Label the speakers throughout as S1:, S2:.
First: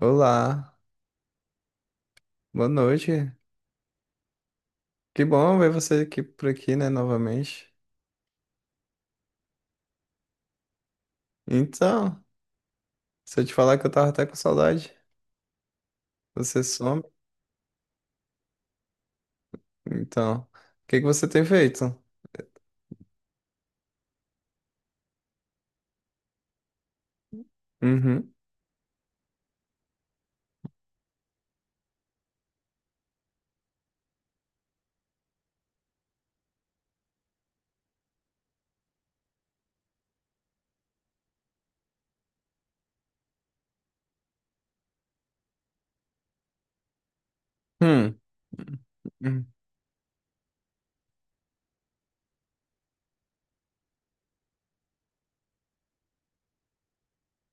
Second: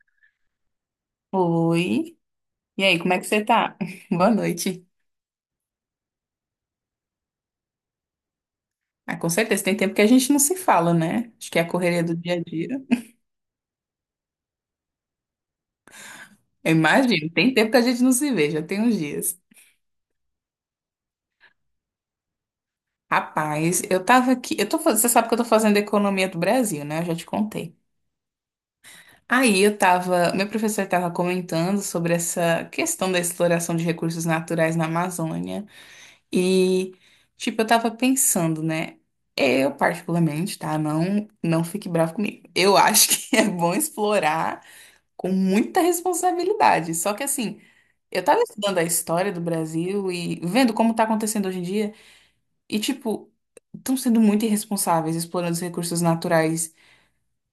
S1: Olá,
S2: Oi.
S1: boa
S2: E aí, como é que
S1: noite.
S2: você tá? Boa noite.
S1: Que bom ver você aqui por aqui, né, novamente.
S2: Ah, com certeza, tem tempo que a gente não se fala, né? Acho que é a correria do
S1: Então,
S2: dia a dia.
S1: se eu te falar que eu tava até com saudade, você
S2: Eu
S1: some.
S2: imagino, tem tempo que a gente não se vê, já tem uns dias.
S1: Então, o que que você tem feito?
S2: Rapaz, eu tava aqui, eu tô, você sabe que eu tô fazendo economia do Brasil, né? Eu já te contei.
S1: Uhum.
S2: Aí eu tava, meu professor tava comentando sobre essa questão da exploração de recursos naturais na Amazônia. E, tipo, eu tava pensando, né? Eu, particularmente, tá? Não, não fique bravo comigo. Eu acho que é bom explorar com muita responsabilidade. Só que, assim,
S1: Hum.
S2: eu tava estudando a história do
S1: Hum.
S2: Brasil e vendo como tá acontecendo hoje em dia. E, tipo, estão sendo muito irresponsáveis explorando os recursos naturais,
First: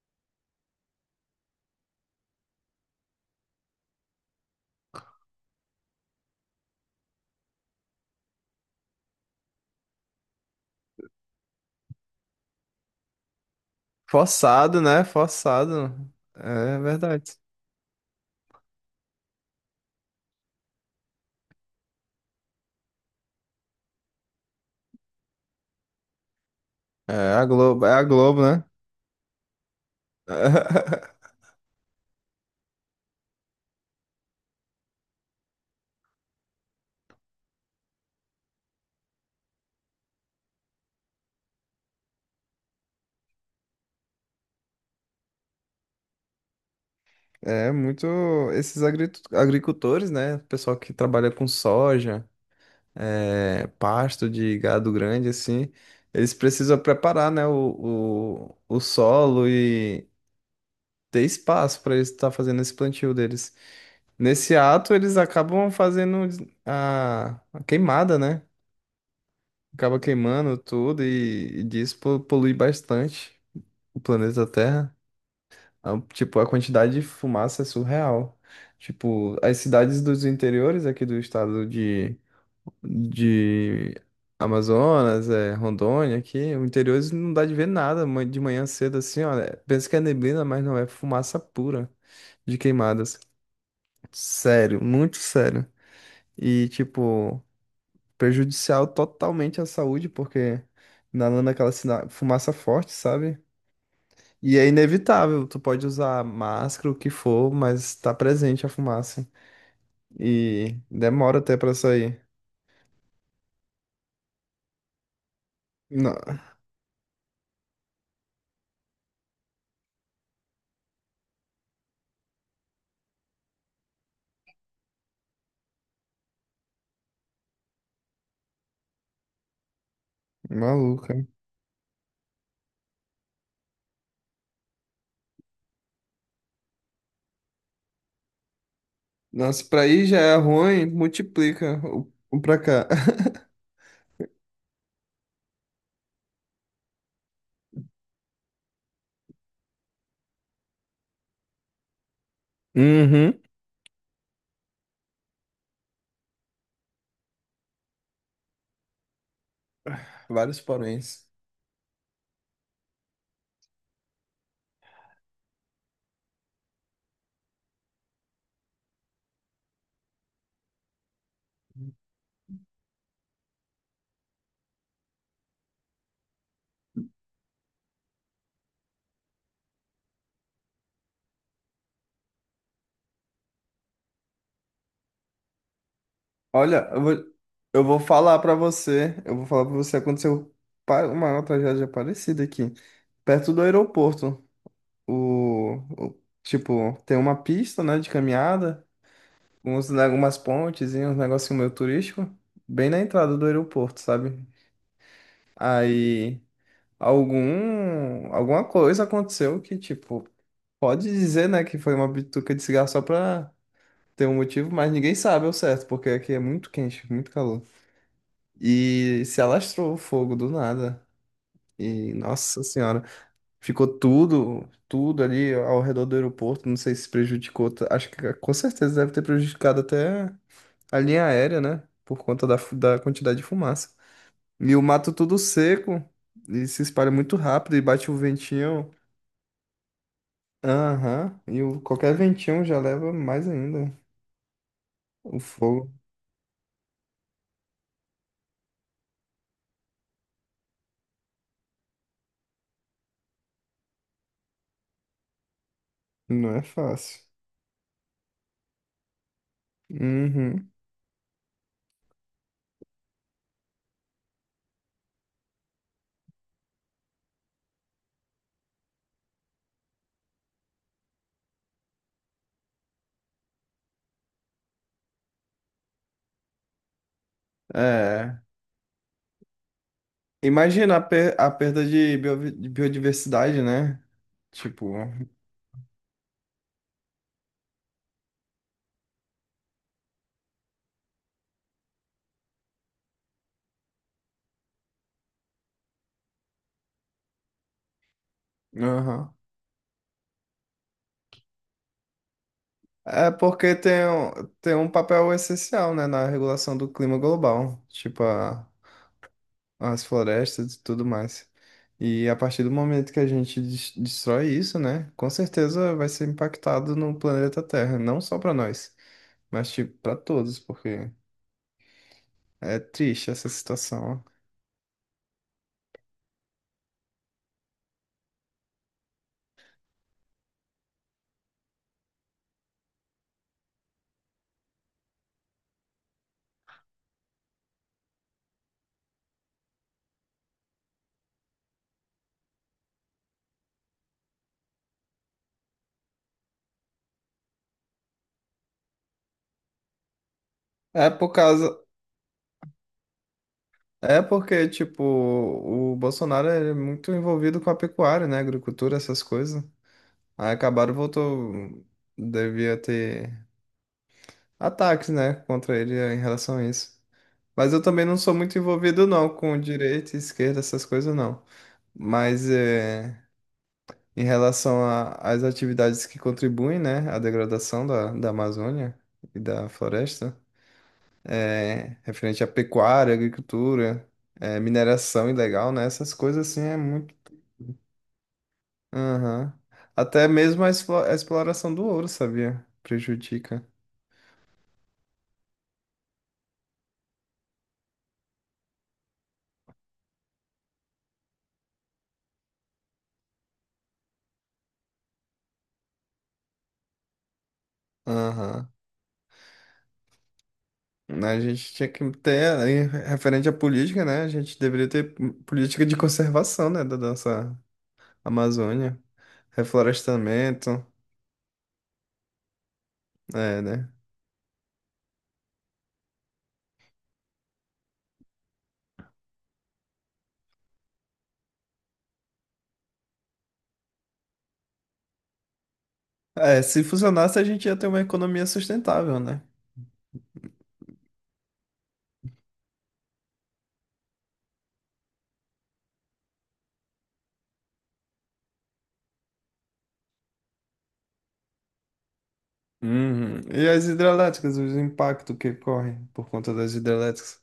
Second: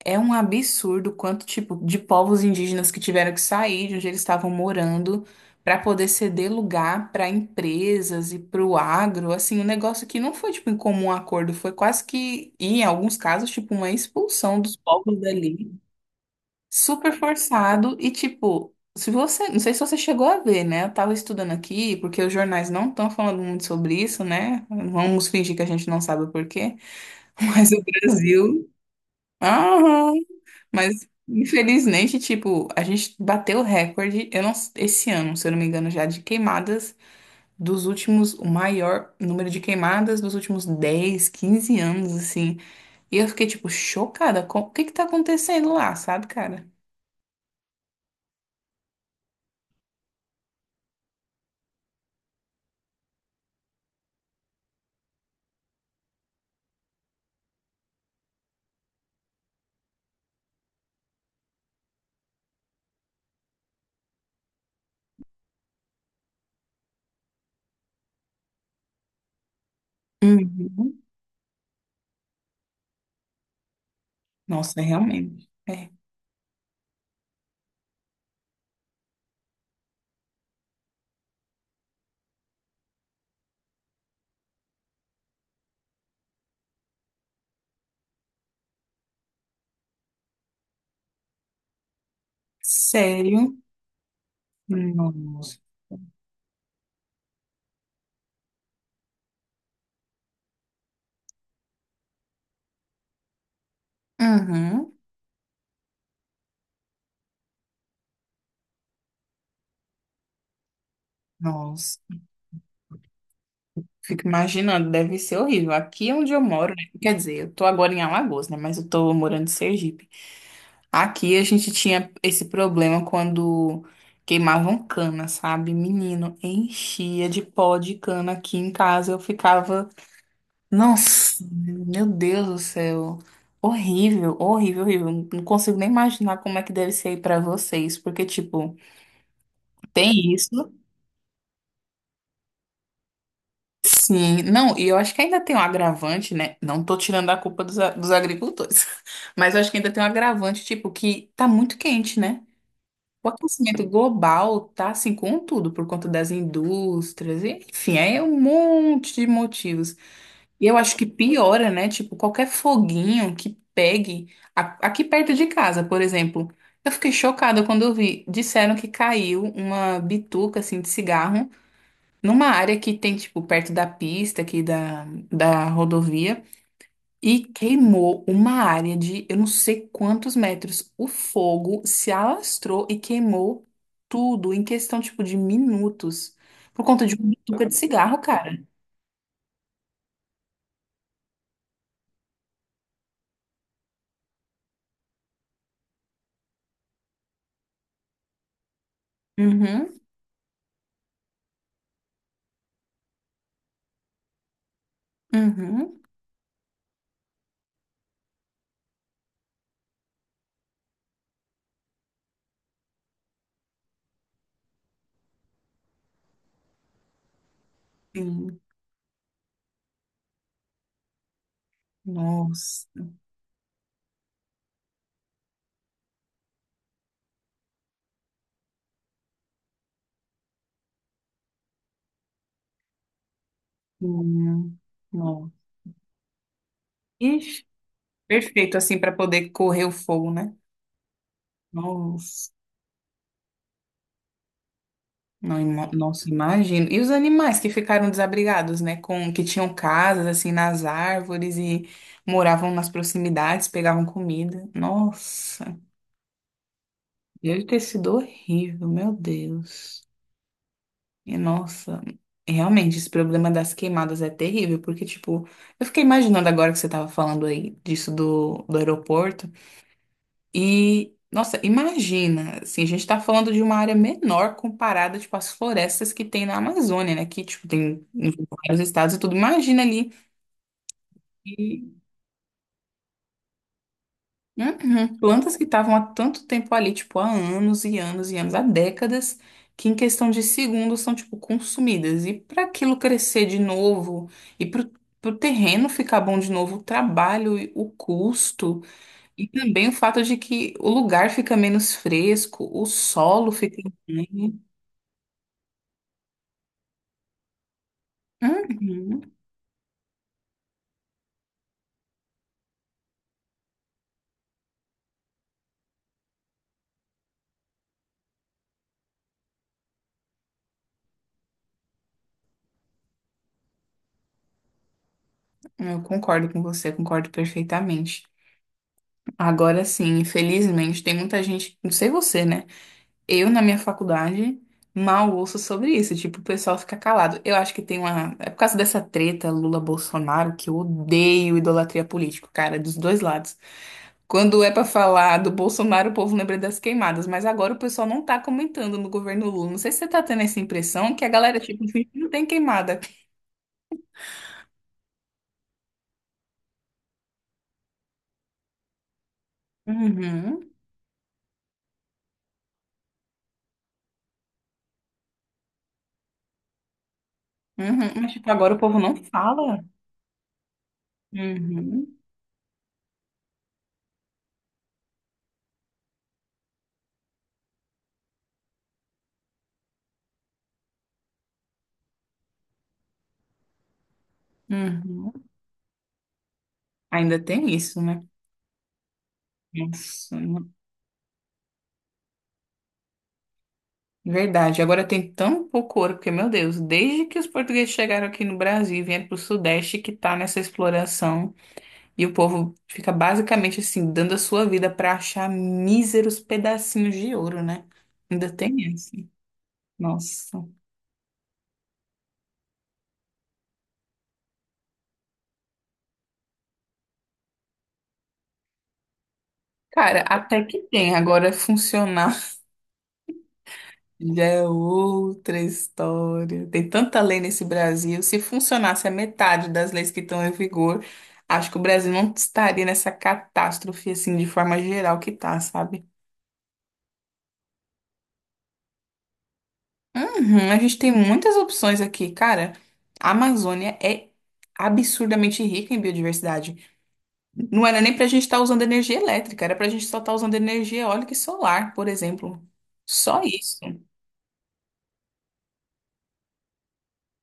S2: é um absurdo o quanto tipo de povos indígenas que tiveram que sair de onde eles estavam morando para poder ceder lugar para empresas e para o agro, assim, um negócio que não foi tipo em comum acordo, foi quase que em alguns casos tipo uma expulsão dos
S1: Forçado, né?
S2: povos dali,
S1: Forçado. É
S2: super
S1: verdade.
S2: forçado e tipo, se você, não sei se você chegou a ver, né? Eu tava estudando aqui porque os jornais não estão falando muito sobre isso, né? Vamos fingir que a gente não sabe o porquê, mas o
S1: É a Globo, né?
S2: Brasil. Aham. Mas, infelizmente, tipo, a gente bateu o recorde, eu não, esse ano, se eu não me engano, já de queimadas dos últimos, o maior número de queimadas dos últimos 10 15 anos, assim. E eu fiquei, tipo, chocada com o que que tá acontecendo lá, sabe, cara?
S1: É muito esses agricultores, né? Pessoal que trabalha com soja. É, pasto de gado grande, assim, eles precisam preparar, né, o solo e ter espaço para eles estar fazendo esse plantio deles. Nesse ato, eles acabam fazendo a queimada, né? Acaba queimando tudo
S2: Uhum.
S1: e disso polui bastante o planeta
S2: Nossa,
S1: Terra.
S2: realmente. É.
S1: Tipo, a quantidade de fumaça é surreal. Tipo, as cidades dos interiores aqui do estado de Amazonas, é, Rondônia, aqui, o interior eles não dá de ver nada de manhã cedo assim, olha. Pensa que é neblina, mas não é fumaça pura de queimadas.
S2: Sério?
S1: Sério, muito
S2: Nossa.
S1: sério. E, tipo, prejudicial totalmente à saúde, porque inalando aquela fumaça forte, sabe? E é
S2: Uhum.
S1: inevitável, tu pode usar máscara, o que for, mas tá presente a fumaça. E demora até pra
S2: Nossa.
S1: sair.
S2: Fico imaginando, deve ser horrível. Aqui
S1: Não,
S2: é onde eu moro, né? Quer dizer, eu tô agora em Alagoas, né? Mas eu tô morando em Sergipe. Aqui a gente tinha esse problema quando queimavam cana, sabe? Menino, enchia de pó de cana aqui em casa. Eu ficava,
S1: maluco.
S2: nossa, meu Deus do céu. Horrível, horrível, horrível. Não consigo nem imaginar como é que deve ser aí pra vocês, porque, tipo,
S1: Nossa, pra aí já
S2: tem
S1: é
S2: isso.
S1: ruim, multiplica o pra cá.
S2: Sim, não, e eu acho que ainda tem um agravante, né? Não tô tirando a culpa dos, dos agricultores, mas eu acho que ainda tem um agravante, tipo, que tá muito quente, né? O
S1: Uhum.
S2: aquecimento global tá assim com tudo, por conta das indústrias, e, enfim, é um monte de motivos.
S1: Vários
S2: E eu acho que
S1: poréns.
S2: piora, né? Tipo, qualquer foguinho que pegue aqui perto de casa, por exemplo. Eu fiquei chocada quando eu vi. Disseram que caiu uma bituca assim de cigarro numa área que tem, tipo, perto da pista aqui da rodovia e queimou uma área de eu não sei quantos metros. O fogo se alastrou e queimou tudo em questão, tipo, de minutos. Por
S1: Olha, eu
S2: conta
S1: vou,
S2: de uma bituca de cigarro, cara.
S1: eu vou falar pra você, aconteceu uma tragédia parecida aqui, perto do aeroporto. Tipo, tem uma pista, né, de caminhada, uns,
S2: Uhum,
S1: né, algumas pontes e uns negocinho meio turístico, bem na entrada do aeroporto, sabe?
S2: uhum.
S1: Aí alguma coisa aconteceu, que tipo, pode dizer, né, que foi uma bituca de cigarro só pra ter um motivo, mas ninguém sabe ao certo, porque aqui é muito quente, muito calor.
S2: Sim.
S1: E se alastrou o fogo do nada. E, nossa
S2: Nossa.
S1: senhora, ficou tudo, tudo ali ao redor do aeroporto, não sei se prejudicou, acho que com certeza deve ter prejudicado até a linha aérea, né, por conta da, da quantidade de fumaça. E
S2: Sim.
S1: o mato tudo
S2: Nossa.
S1: seco, e se espalha muito
S2: Ixi,
S1: rápido, e bate o
S2: perfeito,
S1: ventinho,
S2: assim, para poder correr o fogo, né?
S1: aham, e o, qualquer
S2: Nossa.
S1: ventinho já leva mais ainda. O
S2: Não,
S1: fogo
S2: nossa, imagino. E os animais que ficaram desabrigados, né? Com, que tinham casas assim nas árvores e moravam nas proximidades, pegavam comida. Nossa,
S1: não é fácil.
S2: deve ter sido horrível, meu Deus.
S1: Uhum.
S2: E nossa, realmente, esse problema das queimadas é terrível, porque, tipo, eu fiquei imaginando agora que você tava falando aí disso do aeroporto. E, nossa, imagina, assim, a gente tá falando de uma área menor comparada, tipo, às florestas que tem na Amazônia, né? Que, tipo, tem em
S1: É.
S2: vários estados e tudo. Imagina ali,
S1: Imagina a, a perda
S2: e,
S1: de de biodiversidade, né? Tipo,
S2: uhum, plantas que estavam há tanto tempo ali, tipo, há anos e anos e anos, há décadas, que em questão de segundos são, tipo, consumidas. E para aquilo crescer de novo, e pro terreno ficar bom de novo, o trabalho, e o custo.
S1: aham.
S2: E também o fato de que o lugar fica menos fresco, o
S1: É
S2: solo
S1: porque
S2: fica
S1: tem,
S2: estranho.
S1: tem um papel essencial, né, na regulação do clima global, tipo
S2: Uhum.
S1: as florestas e tudo mais. E a partir do momento que a gente destrói isso, né, com certeza vai ser impactado no planeta Terra, não só para nós, mas tipo para todos, porque é triste essa situação.
S2: Eu concordo com você, concordo perfeitamente. Agora sim, infelizmente, tem muita gente, não sei você, né? Eu na minha faculdade mal ouço sobre isso, tipo, o pessoal fica calado. Eu acho que tem uma. É por causa dessa treta Lula-Bolsonaro que eu odeio idolatria política, cara, dos dois lados. Quando é para falar do Bolsonaro, o povo lembra das queimadas, mas agora o pessoal não tá comentando no governo Lula. Não sei se você tá tendo essa
S1: É
S2: impressão que a
S1: por
S2: galera,
S1: causa
S2: tipo, finge que não tem queimada.
S1: É porque, tipo, o Bolsonaro é muito envolvido com a pecuária, né? Agricultura, essas coisas. Aí
S2: Uhum,
S1: acabaram, voltou. Devia ter ataques, né? Contra ele em relação a isso. Mas eu também não
S2: uhum, mas
S1: sou
S2: tipo,
S1: muito
S2: agora o povo
S1: envolvido,
S2: não
S1: não, com
S2: fala.
S1: direita, e esquerda, essas coisas, não.
S2: Uhum,
S1: Mas é, em relação às atividades que contribuem, né? À degradação da Amazônia e da floresta, é, referente à pecuária, agricultura, é, mineração
S2: uhum.
S1: ilegal, né? Essas coisas, assim, é muito.
S2: Ainda tem isso, né?
S1: Aham. Até
S2: Nossa,
S1: mesmo a a exploração do ouro, sabia? Prejudica.
S2: verdade. Agora tem tão pouco ouro, porque, meu Deus, desde que os portugueses chegaram aqui no Brasil e vieram pro Sudeste que tá nessa exploração. E o povo fica basicamente assim, dando a sua vida para achar míseros pedacinhos de ouro, né? Ainda
S1: Aham.
S2: tem essa. Nossa.
S1: A gente tinha que ter, aí, referente à política, né? A gente deveria ter política de conservação, né? Da nossa Amazônia.
S2: Cara, até que
S1: Reflorestamento.
S2: tem. Agora funcionar
S1: É, né?
S2: já é outra história. Tem tanta lei nesse Brasil. Se funcionasse a metade das leis que estão em vigor, acho que o Brasil não estaria nessa catástrofe assim de forma geral que tá, sabe?
S1: É, se funcionasse, a gente ia ter uma economia sustentável, né?
S2: Uhum, a gente tem muitas opções aqui, cara. A Amazônia é absurdamente rica em biodiversidade. Não era nem para a gente estar usando energia elétrica, era para a gente só estar usando energia eólica e solar, por exemplo.
S1: Uhum.
S2: Só
S1: E
S2: isso.
S1: as hidrelétricas, os impactos que correm por conta das hidrelétricas.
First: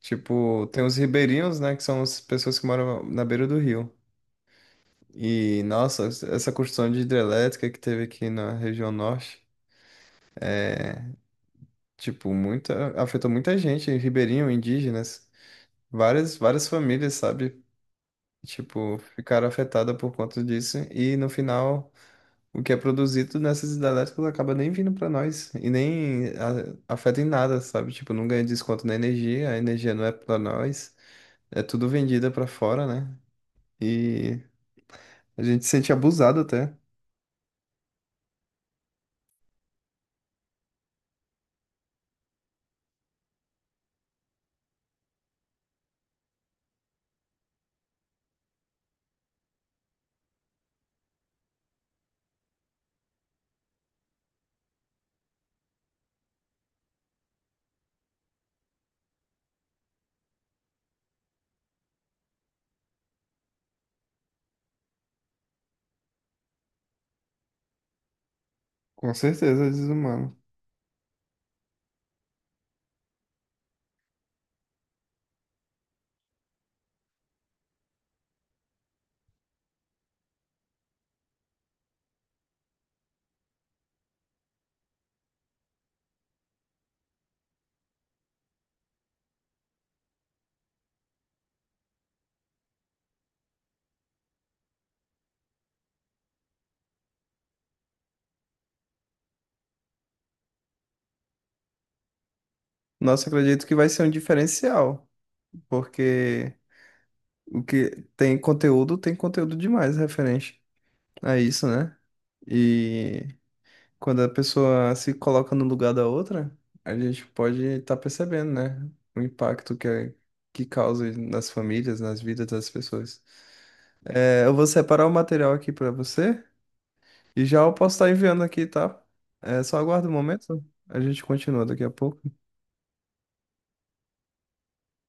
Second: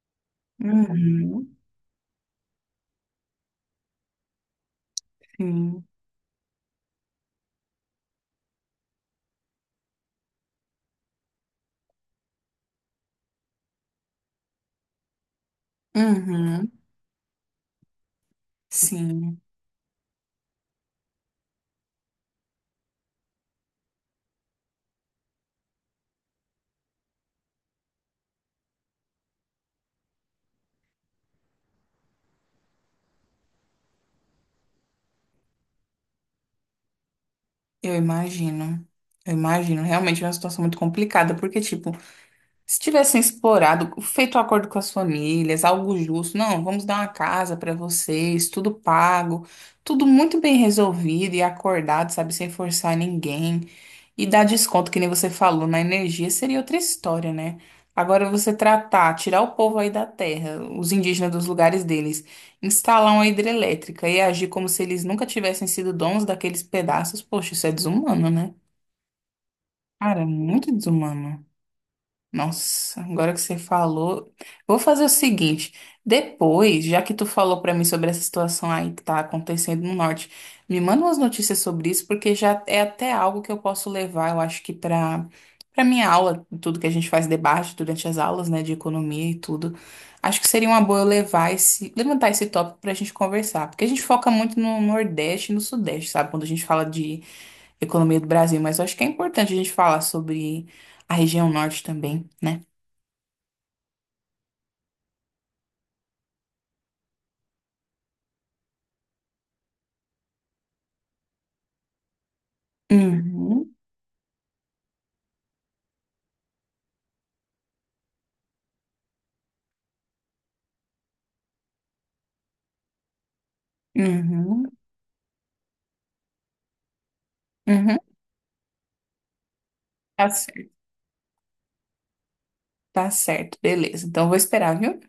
S1: Tipo, tem os
S2: Uhum,
S1: ribeirinhos, né? Que são as pessoas que moram na beira do rio. E,
S2: sim.
S1: nossa, essa construção de hidrelétrica que teve aqui na região norte, tipo, muita, afetou muita gente, ribeirinho, indígenas, várias, várias
S2: Uhum,
S1: famílias, sabe? Tipo,
S2: sim.
S1: ficaram afetadas por conta disso. E no final, o que é produzido nessas hidrelétricas acaba nem vindo para nós e nem afeta em nada, sabe? Tipo, não ganha desconto na energia, a energia não é para nós, é tudo vendida para fora, né? E a gente se sente abusado até,
S2: Eu imagino. Eu imagino. Realmente é uma situação muito complicada, porque, tipo, se tivessem explorado, feito um acordo com as famílias, algo justo, não, vamos dar uma casa para vocês, tudo pago, tudo muito bem resolvido e acordado, sabe, sem forçar ninguém. E dar desconto, que nem você falou, na energia seria outra história, né? Agora você tratar, tirar o povo aí da terra, os indígenas dos lugares deles, instalar uma hidrelétrica e agir como se eles nunca tivessem sido donos daqueles pedaços, poxa, isso é desumano, né?
S1: com certeza,
S2: Cara,
S1: desumano.
S2: muito desumano. Nossa, agora que você falou, eu vou fazer o seguinte, depois, já que tu falou pra mim sobre essa situação aí que tá acontecendo no norte, me manda umas notícias sobre isso, porque já é até algo que eu posso levar, eu acho que pra para minha aula, tudo que a gente faz debate durante as aulas, né, de economia e tudo. Acho que seria uma boa eu levantar esse tópico pra gente conversar, porque a gente foca muito no Nordeste e no Sudeste, sabe? Quando a gente fala de economia do Brasil, mas eu acho que é importante a gente falar sobre a região norte também, né?
S1: Nossa, acredito que vai ser um diferencial, porque o que tem conteúdo demais referente a isso, né? E
S2: Uhum,
S1: quando a pessoa se coloca no lugar da outra, a gente pode estar percebendo, né? O impacto que causa nas famílias, nas vidas das pessoas. É, eu vou
S2: uhum,
S1: separar o material aqui para você e já eu posso
S2: uhum.
S1: estar enviando aqui, tá? É, só aguarda um
S2: Tá
S1: momento,
S2: certo,
S1: a gente continua daqui a pouco.
S2: tá certo, beleza. Então eu vou esperar, viu?